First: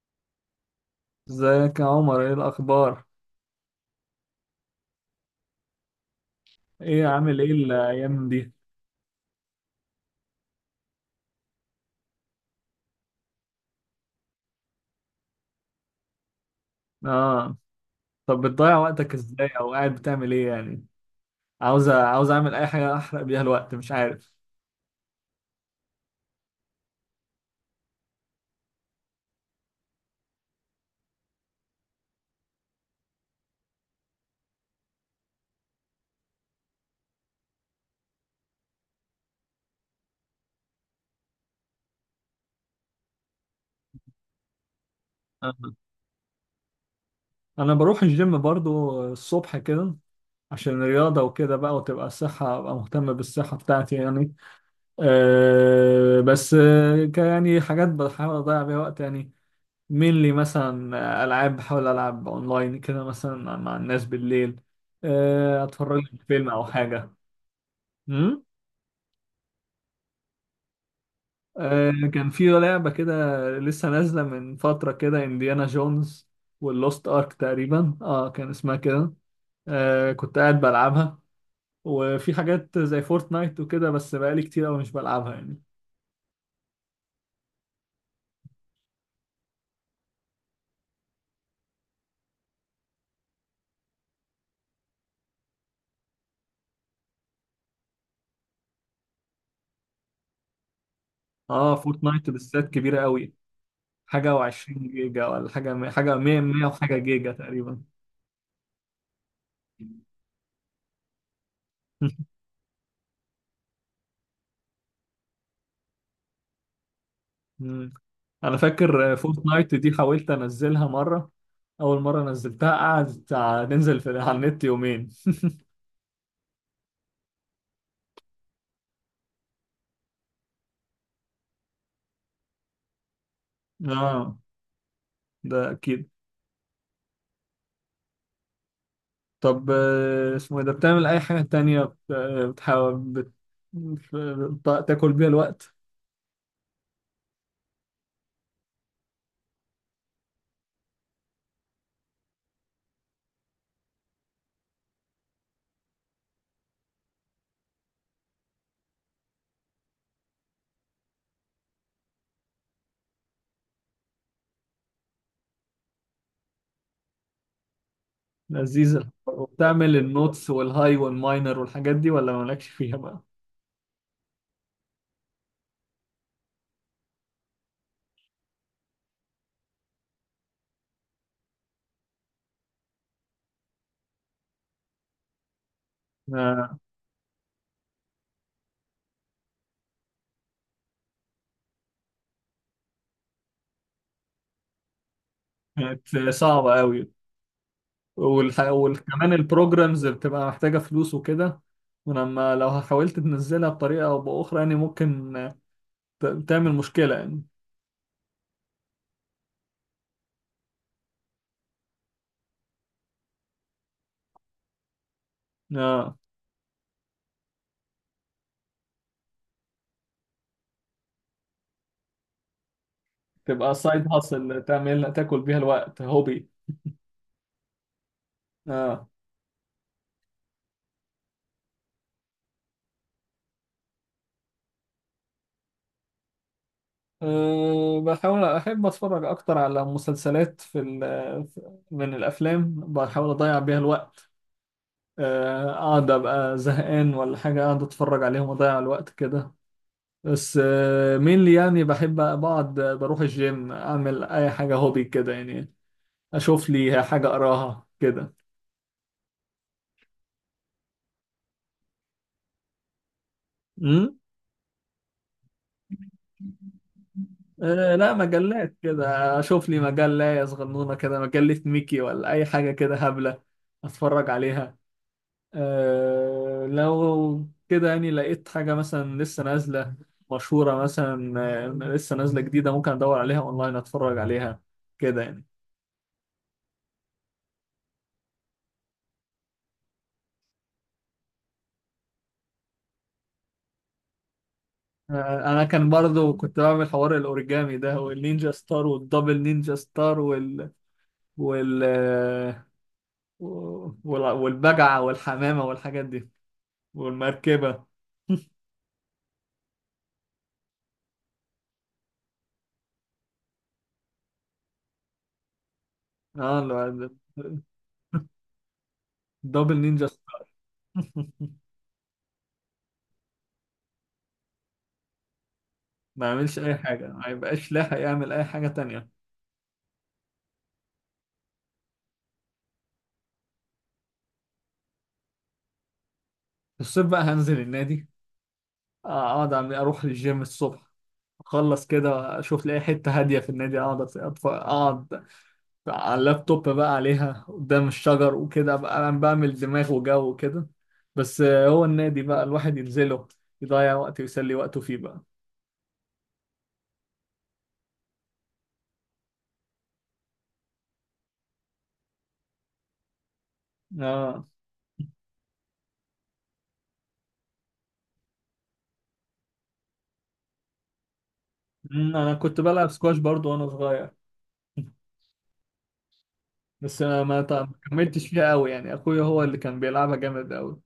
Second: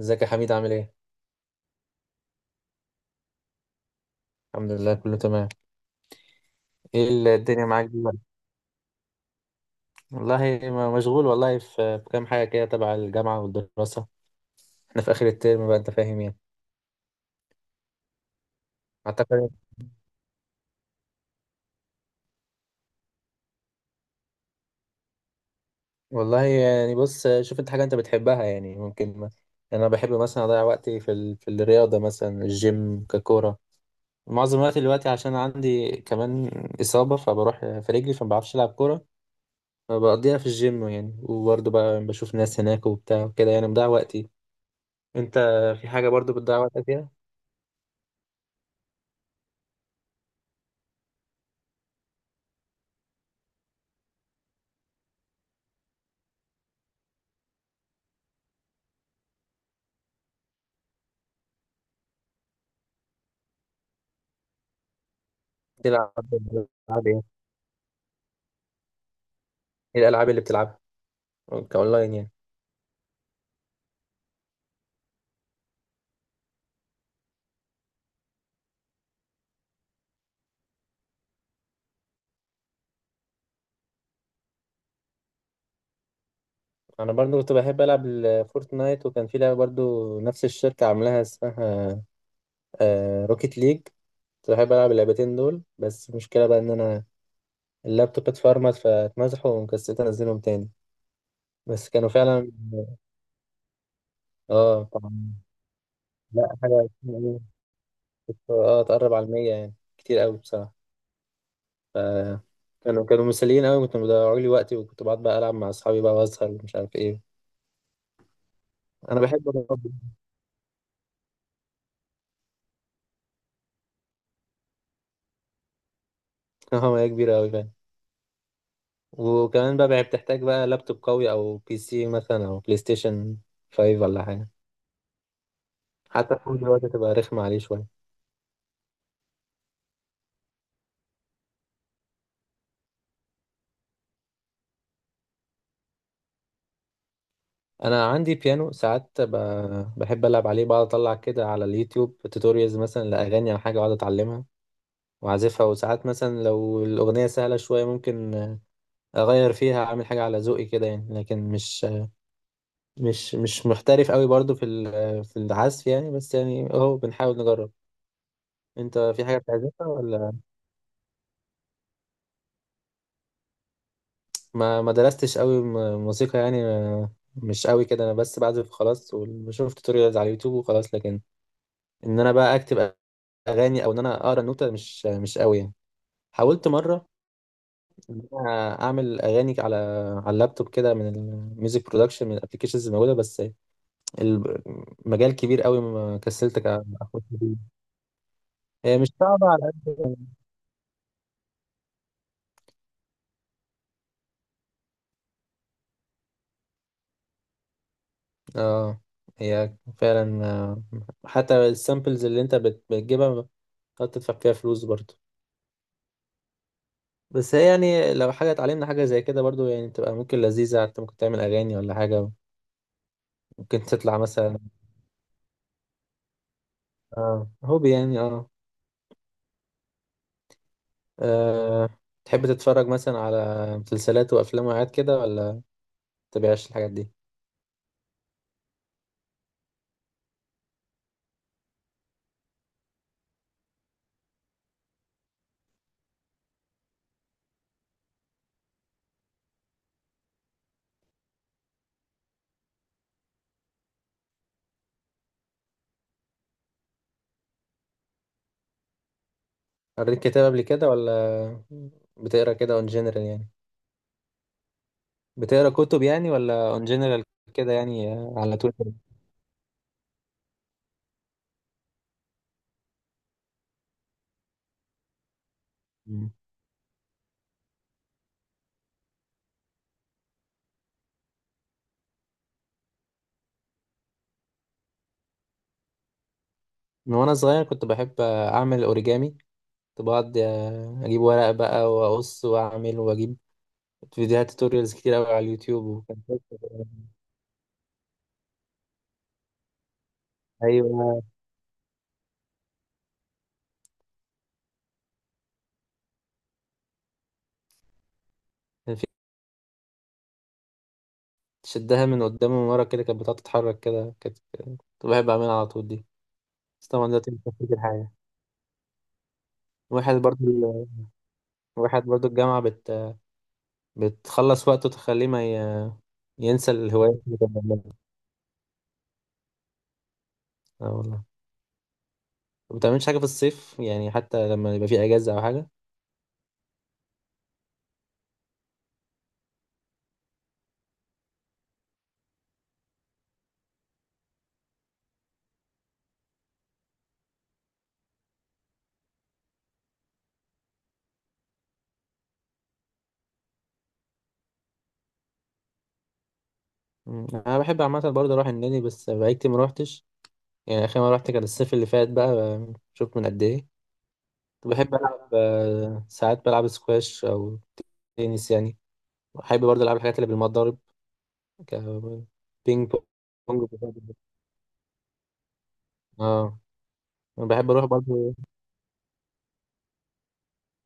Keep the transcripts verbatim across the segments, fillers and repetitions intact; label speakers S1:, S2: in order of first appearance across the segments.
S1: ازيك يا حميد، عامل ايه؟
S2: ازيك يا عمر؟ ايه الاخبار؟
S1: الحمد لله، كله تمام.
S2: ايه
S1: ايه ال-
S2: عامل ايه
S1: الدنيا معاك دي بقى؟
S2: الايام دي؟
S1: والله ما- مشغول والله في في كام حاجة كده تبع الجامعة والدراسة. احنا في آخر الترم بقى، انت فاهم يعني.
S2: اه. طب بتضيع وقتك ازاي،
S1: اعتقد
S2: او قاعد بتعمل ايه يعني؟ عاوز عاوز اعمل اي حاجه احرق بيها الوقت، مش عارف.
S1: والله يعني بص، شوف انت حاجة انت بتحبها يعني ممكن ما. يعني انا بحب مثلا اضيع وقتي في ال... في الرياضة، مثلا الجيم ككورة، معظم وقتي دلوقتي. عشان عندي كمان إصابة فبروح في رجلي، فما بعرفش ألعب كورة، فبقضيها في الجيم يعني. وبرضه بقى بشوف ناس هناك وبتاع وكده، يعني بضيع وقتي. انت
S2: آه.
S1: في حاجة برضه بتضيع وقتك فيها؟
S2: انا بروح الجيم برضو الصبح كده عشان الرياضه وكده بقى، وتبقى الصحه، ابقى مهتم بالصحه بتاعتي يعني. آه بس آه، ك- يعني حاجات بحاول اضيع بيها وقت يعني. مين مثلا؟ آه، العاب بحاول العب اونلاين كده مثلا مع الناس بالليل. آه، اتفرج
S1: بتلعب
S2: لي فيلم او
S1: بتلعب
S2: حاجه.
S1: ايه؟
S2: امم
S1: ايه الالعاب اللي بتلعبها؟
S2: آه
S1: كاونلاين
S2: كان
S1: يعني؟
S2: في لعبة كده، لسه نازلة من فترة كده، انديانا جونز واللوست ارك تقريبا، اه كان اسمها كده. آه كنت قاعد بلعبها. وفي حاجات زي فورتنايت وكده، بس بقالي كتير قوي مش بلعبها يعني.
S1: انا برضو كنت بحب العب الفورتنايت، وكان في لعبه برضو نفس الشركه عاملاها، اسمها آه روكيت ليج. كنت بحب العب اللعبتين دول، بس المشكله بقى ان انا اللابتوب اتفرمت فاتمسحوا وكسلت انزلهم تاني.
S2: اه
S1: بس كانوا
S2: فورتنايت
S1: فعلا.
S2: بالذات كبيرة قوي، حاجة
S1: اه
S2: وعشرين جيجا
S1: طبعا.
S2: ولا حاجة حاجة مية
S1: لا،
S2: مية
S1: حاجه
S2: وحاجة
S1: اسمها
S2: جيجا
S1: إيه؟
S2: تقريبا.
S1: كنت- اه تقرب على المية يعني، كتير قوي بصراحه. ف كانوا كانوا مسليين قوي، كنت مضيعوا لي وقتي، وكنت بقعد بقى العب مع اصحابي بقى واسهر ومش عارف ايه.
S2: مم. انا فاكر
S1: انا بحب
S2: فورتنايت دي حاولت انزلها مرة، اول مرة نزلتها قعدت تع- ننزل في على النت يومين.
S1: اه، هي كبيرة أوي فعلا. وكمان بقى بقى بتحتاج بقى لابتوب قوي، أو بي سي مثلا، أو بلاي ستيشن خمسة ولا
S2: اه،
S1: حاجة.
S2: ده أكيد.
S1: حتى الفون دلوقتي تبقى رخمة عليه شوية.
S2: طب آه، اسمه إيه ده، بتعمل أي حاجة تانية بت- آه، بتحاول بت... بت- تاكل بيها الوقت؟
S1: أنا عندي بيانو، ساعات ب- بحب ألعب عليه، بقعد أطلع كده على اليوتيوب توتوريالز مثلا لأغاني أو حاجة، وأقعد أتعلمها وأعزفها. وساعات مثلا لو الأغنية سهلة شوية، ممكن أغير فيها أعمل حاجة على ذوقي كده يعني، لكن مش مش مش محترف أوي برضو في ال- في العزف يعني، بس يعني أهو بنحاول نجرب. أنت
S2: لذيذة.
S1: في حاجة بتعزفها
S2: وبتعمل
S1: ولا؟
S2: النوتس والهاي والماينر والحاجات دي، ولا مالكش فيها بقى؟
S1: ما ما درستش قوي م- موسيقى يعني، ما- مش قوي كده، انا بس بعزف خلاص، وشفت توتوريالز على اليوتيوب وخلاص. لكن ان انا بقى اكتب اغاني، او ان انا اقرا النوتة، مش مش قوي يعني. حاولت
S2: آه،
S1: مره ان انا اعمل اغاني على على اللابتوب كده، من الميوزك برودكشن، من الابلكيشنز الموجوده. بس المجال كبير قوي،
S2: كانت
S1: ما كسلت
S2: صعبة
S1: كا-
S2: أوي.
S1: اخش فيه.
S2: والح...
S1: هي مش
S2: وكمان
S1: صعبه على
S2: البروجرامز
S1: قد.
S2: بتبقى محتاجة فلوس وكده. ولما لو حاولت تنزلها بطريقة أو بأخرى، يعني ممكن ت... تعمل مشكلة يعني.
S1: اه هي فعلا، آه، حتى السامبلز اللي انت بت- بتجيبها، تقعد تدفع فيها فلوس برضه.
S2: آه.
S1: بس هي يعني لو حاجة اتعلمنا حاجة زي كده برضو، يعني تبقى ممكن لذيذة، انت ممكن تعمل أغاني ولا حاجة.
S2: تبقى
S1: ممكن
S2: سايد
S1: تطلع مثلا.
S2: هاسل، تعمل تاكل بيها الوقت، هوبي.
S1: اه، هوبي يعني، اه.
S2: اه.
S1: آه، تحب تتفرج مثلا على مسلسلات وأفلام وحاجات كده، ولا متبقاش الحاجات دي؟
S2: أه بحاول أحب أتفرج أكتر على مسلسلات، في ال- من الأفلام بحاول أضيع بيها الوقت. أه، أقعد أبقى زهقان ولا حاجة، أقعد أتفرج عليهم وأضيع الوقت كده. بس أه، مين اللي يعني بحب بقعد بروح الجيم، أعمل أي حاجة هوبي كده يعني. أشوف لي حاجة أقراها كده.
S1: قريت كتاب قبل كده، ولا بتقرا كده اون جنرال يعني؟
S2: أمم
S1: بتقرا كتب يعني، ولا اون جنرال كده
S2: أه
S1: يعني،
S2: لا،
S1: آه، على طول
S2: مجلات
S1: كده؟
S2: كده أشوف لي مجلة صغنونة كده، مجلة ميكي ولا أي حاجة كده هبلة أتفرج عليها.
S1: مم.
S2: أه لو كده يعني لقيت حاجة مثلا لسه نازلة، مشهورة مثلا، آه، لسه نازلة جديدة، ممكن أدور عليها أونلاين أتفرج عليها كده يعني.
S1: من وأنا صغير، كنت بحب آه، أعمل أوريجامي. كنت بقعد آه، أجيب ورق بقى وأقص وأعمل، وأجيب فيديوهات توتوريالز كتير قوي على
S2: أه. أنا
S1: اليوتيوب
S2: كان
S1: وكان
S2: برضو كنت
S1: فيها-
S2: بعمل حوار الأوريجامي ده، والنينجا ستار والدبل نينجا ستار وال
S1: ايوه.
S2: وال آه، وال- والبجعة والحمامة والحاجات دي والمركبة.
S1: كان في شدها من قدام ومن ورا كده، كانت بتقعد تتحرك كده، كانت كنت بحب اعملها على طول دي.
S2: اه
S1: بس طبعا
S2: لو-
S1: دلوقتي مش فاكر حاجه.
S2: دبل نينجا
S1: واحد برضو
S2: ستار.
S1: ال- واحد برضو الجامعه بت... بتخلص وقته، تخليه ما ي...
S2: ما يعملش
S1: ينسى
S2: أي حاجة،
S1: الهوايات
S2: ما
S1: اللي كان
S2: يبقاش
S1: بيعملها.
S2: لاحق يعمل أي حاجة تانية.
S1: اه والله، ما بتعملش حاجه في الصيف يعني، حتى لما يبقى في اجازه او حاجه؟
S2: في الصيف بقى هنزل النادي، آه، اقعد أعمل- اروح للجيم الصبح، اخلص كده اشوف لي اي حته هاديه في النادي، اقعد أت- أتف- اقعد على اللابتوب بقى عليها قدام الشجر وكده، ابقى انا بعمل دماغ وجو كده. بس آه، هو النادي بقى الواحد ينزله يضيع وقت ويسلي وقته فيه بقى.
S1: مم. انا بحب عامه برضو اروح النادي، بس بقالي كتير ما روحتش. يعني اخر مره رحت كان الصيف اللي فات بقى، شوف من قد ايه.
S2: اه.
S1: كنت بحب العب آه، ساعات بلعب سكواش او تنس يعني. بحب برضه العب الحاجات اللي بالمضارب، ك
S2: أمم، انا كنت بلعب
S1: بينج
S2: سكواش برضو
S1: بونج،
S2: وانا صغير.
S1: اه.
S2: بس أنا ما
S1: انا
S2: ت-
S1: بحب
S2: ما
S1: اروح
S2: كملتش
S1: برضه،
S2: فيها قوي يعني، اخويا هو اللي كان بيلعبها جامد قوي.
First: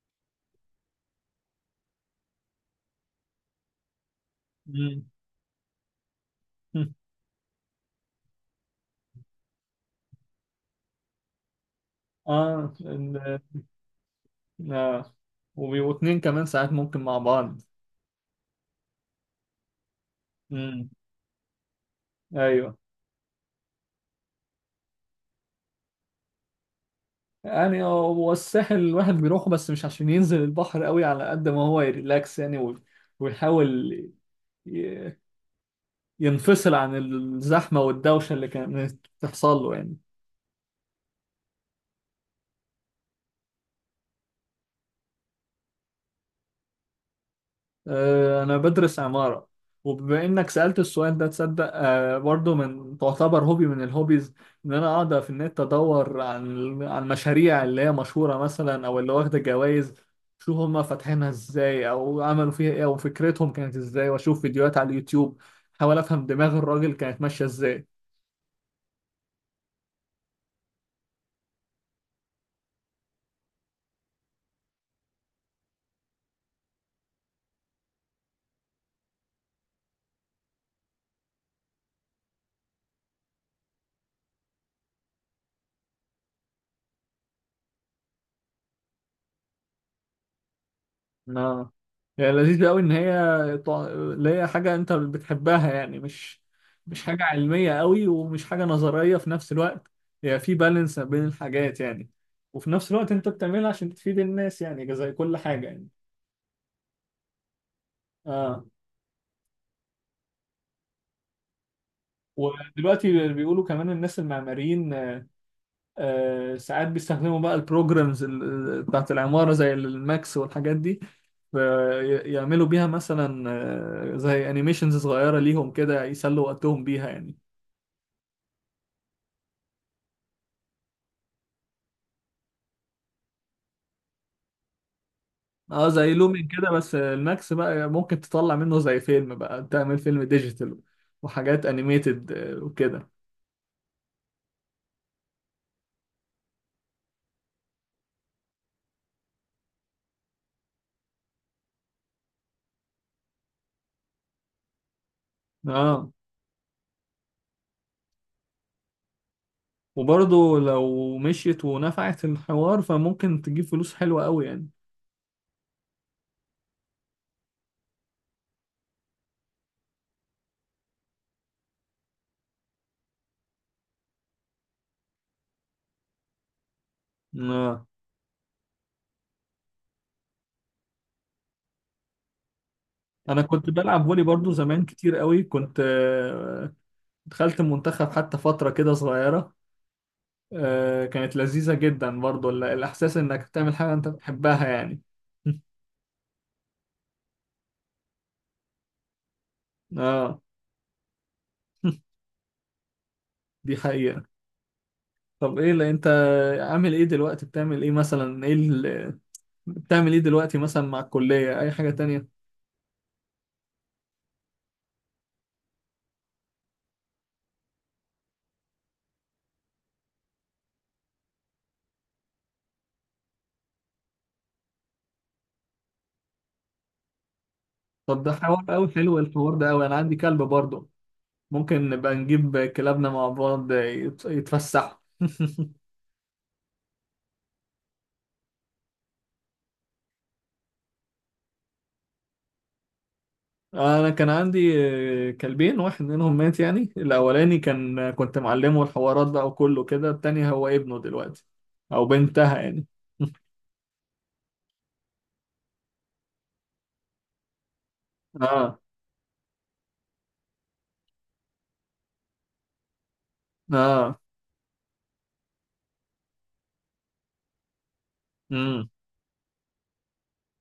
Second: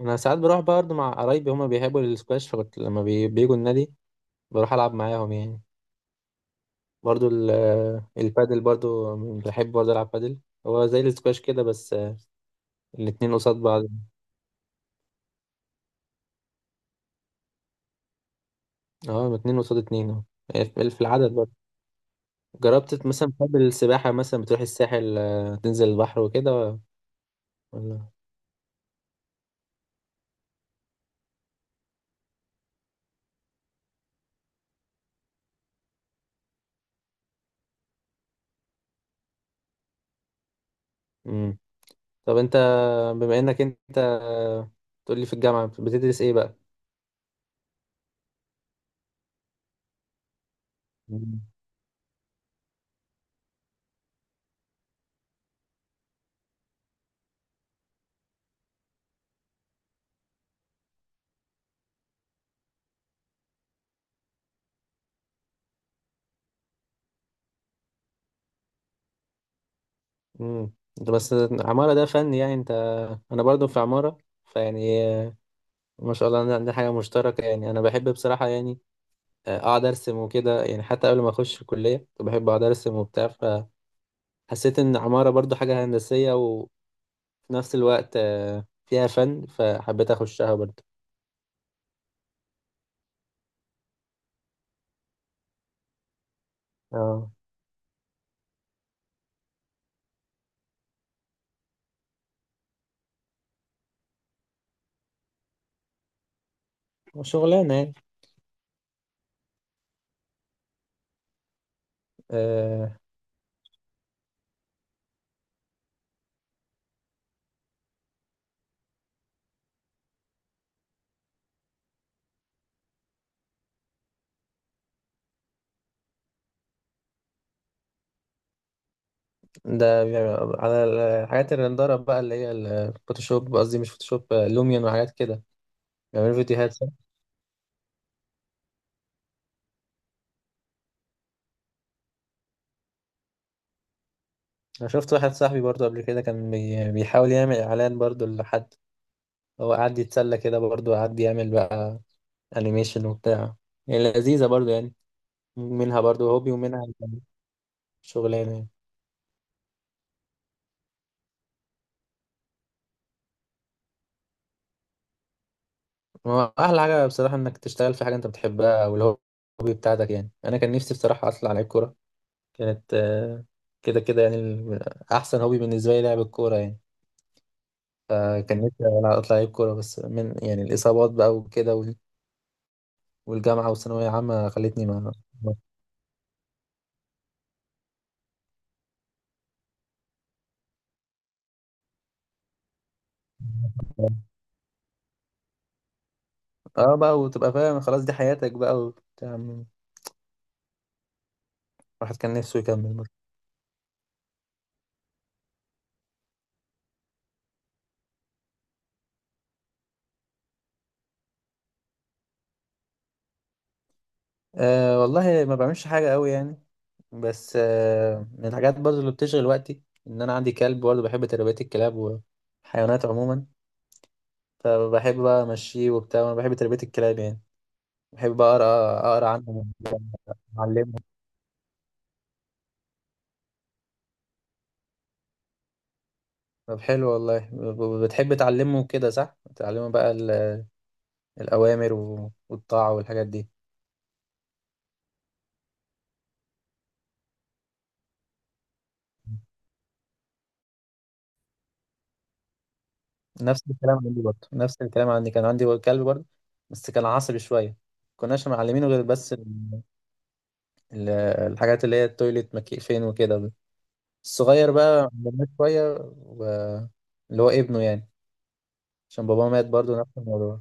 S1: انا ساعات بروح برضه مع قرايبي، هما بيحبوا السكواش، فكنت لما بي... بيجوا النادي بروح العب
S2: أمم.
S1: معاهم يعني. برضه ال... البادل برضه، بحب برضه العب بادل. هو زي السكواش كده، بس آه،
S2: اه
S1: الاتنين
S2: ال-
S1: قصاد بعض.
S2: اه وبيبقوا اتنين كمان، ساعات ممكن مع بعض.
S1: اه، اتنين قصاد اتنين، اه. في في العدد برضه.
S2: ايوه.
S1: جربت مثلا، بتحب السباحة مثلا؟ بتروح الساحل آه، تنزل البحر وكده،
S2: يعني
S1: ولا؟
S2: هو الساحل الواحد بيروحه، بس مش عشان ينزل البحر قوي على قد ما هو يريلاكس يعني، وي- ويحاول ي- ينفصل عن الزحمة والدوشة اللي كانت بتحصل له يعني.
S1: مم. طب انت، بما انك انت تقول لي، في الجامعة بتدرس ايه بقى؟
S2: آه، أنا بدرس عمارة. وبما إنك سألت السؤال ده،
S1: مم.
S2: تصدق آه، برضه من تعتبر هوبي من الهوبيز، إن أنا أقعد في النت أدور عن عن مشاريع اللي هي مشهورة مثلا أو اللي واخدة جوائز، شوف هما فاتحينها إزاي أو عملوا فيها إيه أو فكرتهم كانت إزاي، وأشوف فيديوهات على اليوتيوب، أحاول أفهم دماغ الراجل كانت ماشية إزاي.
S1: امم انت بس، عمارة ده فن يعني؟ انت، انا برضو في عمارة فيعني، ما شاء الله، عندنا عندنا حاجة مشتركة يعني. انا بحب بصراحة يعني اقعد ارسم وكده يعني، حتى قبل ما اخش الكلية كنت بحب اقعد ارسم وبتاع. فحسيت ان عمارة برضو حاجة هندسية، وفي نفس الوقت آه، فيها فن، فحبيت اخشها برضو.
S2: اه. يعني لذيذ قوي ان هي طع- اللي هي حاجه انت بتحبها يعني، مش مش حاجه
S1: اه،
S2: علميه قوي، ومش حاجه نظريه في نفس الوقت. هي في بالانس بين الحاجات يعني، وفي نفس الوقت انت بتعملها عشان تفيد الناس يعني، زي كل حاجه يعني.
S1: شغلانة
S2: اه.
S1: يعني.
S2: ودلوقتي بيقولوا كمان الناس المعماريين آه ساعات بيستخدموا بقى البروجرامز ال- بتاعت العماره زي الماكس والحاجات دي، يعملوا بيها مثلا آه، زي انيميشنز صغيرة ليهم كده، يسلوا وقتهم بيها يعني.
S1: ده بيبقى على الحاجات الرندرة بقى، اللي هي الفوتوشوب، قصدي مش فوتوشوب، لوميون وحاجات كده.
S2: اه زي
S1: بيعملوا
S2: لومين كده،
S1: فيديوهات صح؟
S2: بس الماكس بقى ممكن تطلع منه زي فيلم بقى، تعمل فيلم ديجيتال وحاجات انيميتد وكده.
S1: أنا شفت واحد صاحبي برضو قبل كده، كان بي- بيحاول يعمل إعلان برضو لحد. هو قعد يتسلى كده برضو، قعد يعمل بقى أنيميشن وبتاع، يعني لذيذة برضو يعني، منها
S2: اه.
S1: برضو هوبي ومنها شغلانة يعني.
S2: وبرضه لو مشيت ونفعت الحوار فممكن تجيب فلوس حلوة قوي يعني.
S1: هو أحلى حاجة بصراحة إنك تشتغل في حاجة أنت بتحبها، أو الهوبي بتاعتك يعني. أنا كان نفسي بصراحة أطلع لعيب كورة، كانت آه، كده كده يعني ال- أحسن هوبي بالنسبة لي لعب الكورة يعني.
S2: اه
S1: فكان نفسي ألعب- أطلع لعيب كورة، بس من يعني الإصابات بقى وكده وال-
S2: انا
S1: والجامعة
S2: كنت بلعب
S1: والثانوية
S2: فولي
S1: عامة
S2: برضه زمان
S1: خلتني ما
S2: كتير قوي،
S1: ما-
S2: كنت آه، دخلت المنتخب حتى فترة كده صغيرة. آه، كانت لذيذة جدا برضه ال- الاحساس انك بتعمل حاجة انت بتحبها يعني.
S1: اه بقى، وتبقى فاهم خلاص دي حياتك بقى وبتاع.
S2: اه.
S1: الواحد كان نفسه يكمل برضه.
S2: دي حقيقة. طب ايه اللي انت عامل ايه دلوقتي؟ بتعمل ايه مثلا؟ ايه اللي بتعمل ايه دلوقتي مثلا، مع الكلية اي حاجة تانية؟
S1: آه والله ما بعملش حاجة قوي يعني. بس آه من الحاجات برضه اللي بتشغل وقتي، إن أنا عندي كلب برضه، بحب تربية الكلاب والحيوانات عموما. فبحب بقى أمشيه وبتاع، وأنا بحب تربية الكلاب يعني.
S2: طب ده
S1: بحب بقى
S2: حوار قوي
S1: أقرأ
S2: حلو،
S1: أقرأ
S2: الحوار ده
S1: عنهم
S2: قوي، انا عندي كلب برضه،
S1: وأعلمهم.
S2: ممكن نبقى نجيب كلابنا مع بعض يت- يتفسحوا.
S1: طب حلو والله. ب- ب- بتحب تعلمه كده صح؟ تعلمه بقى ال- الأوامر و- والطاعة والحاجات دي.
S2: انا كان عندي آه، كلبين، واحد منهم مات يعني، الاولاني كان كنت معلمه الحوارات بقى وكله كده، التاني هو ابنه دلوقتي او بنتها يعني.
S1: نفس الكلام عندي برضه نفس الكلام عندي، كان عندي كلب برضه، بس كان عصبي شوية. كناش
S2: اه.
S1: معلمينه غير بس ال- ال- الحاجات اللي هي التويليت مكي فين وكده.
S2: اه.
S1: الصغير بقى عملناه شوية و... اللي هو ابنه يعني،
S2: امم.
S1: عشان باباه مات برضه نفس الموضوع.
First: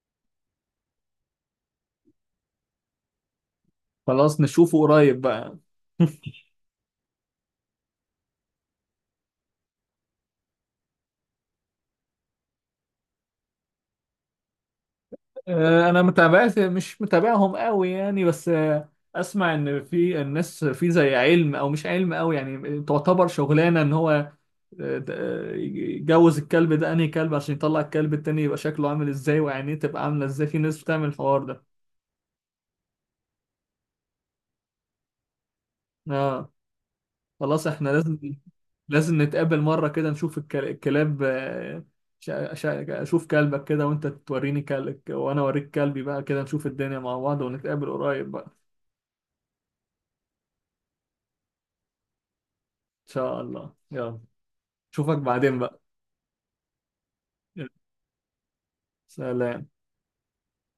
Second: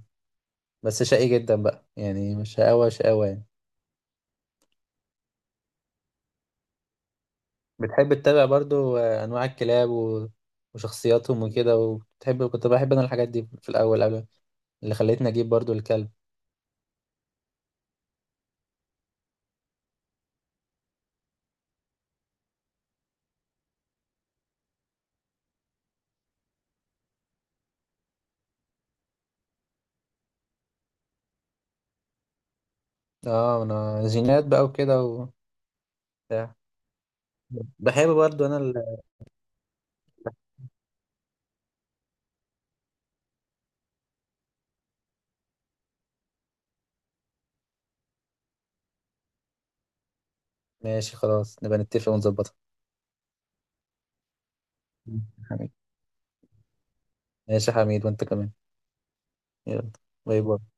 S1: بس شقي جدا بقى، يعني مش شقاوة شقاوة يعني.
S2: خلاص نشوفه قريب بقى.
S1: بتحب تتابع برضو آه، انواع الكلاب و... وشخصياتهم وكده؟ وبتحب، كنت بحب انا الحاجات دي في الاول، قبل اللي خلتني اجيب برضو
S2: آه، انا
S1: الكلب.
S2: متابعت مش متابعهم قوي يعني، بس آه، اسمع ان في الناس في زي علم او مش علم قوي يعني، تعتبر شغلانه ان هو آه، د- آه، يجوز الكلب ده انهي كلب عشان يطلع الكلب التاني يبقى شكله عامل ازاي وعينيه تبقى عامله ازاي، في ناس بتعمل الحوار ده.
S1: اه انا، جينات بقى وكده
S2: اه.
S1: وبتاع.
S2: خلاص احنا
S1: بحب
S2: لازم،
S1: برضو انا ال...
S2: لازم نتقابل مره كده، نشوف الك- الكلاب، آه، شا- شا- اشوف كلبك كده، وانت توريني كلبك وانا اوريك كلبي بقى كده، نشوف الدنيا مع بعض، ونتقابل قريب بقى.
S1: ماشي، خلاص نبقى نتفق ونظبطها.
S2: ان شاء الله. يلا اشوفك بعدين بقى.
S1: ماشي يا حميد، وانت كمان.
S2: سلام.
S1: يلا. باي باي.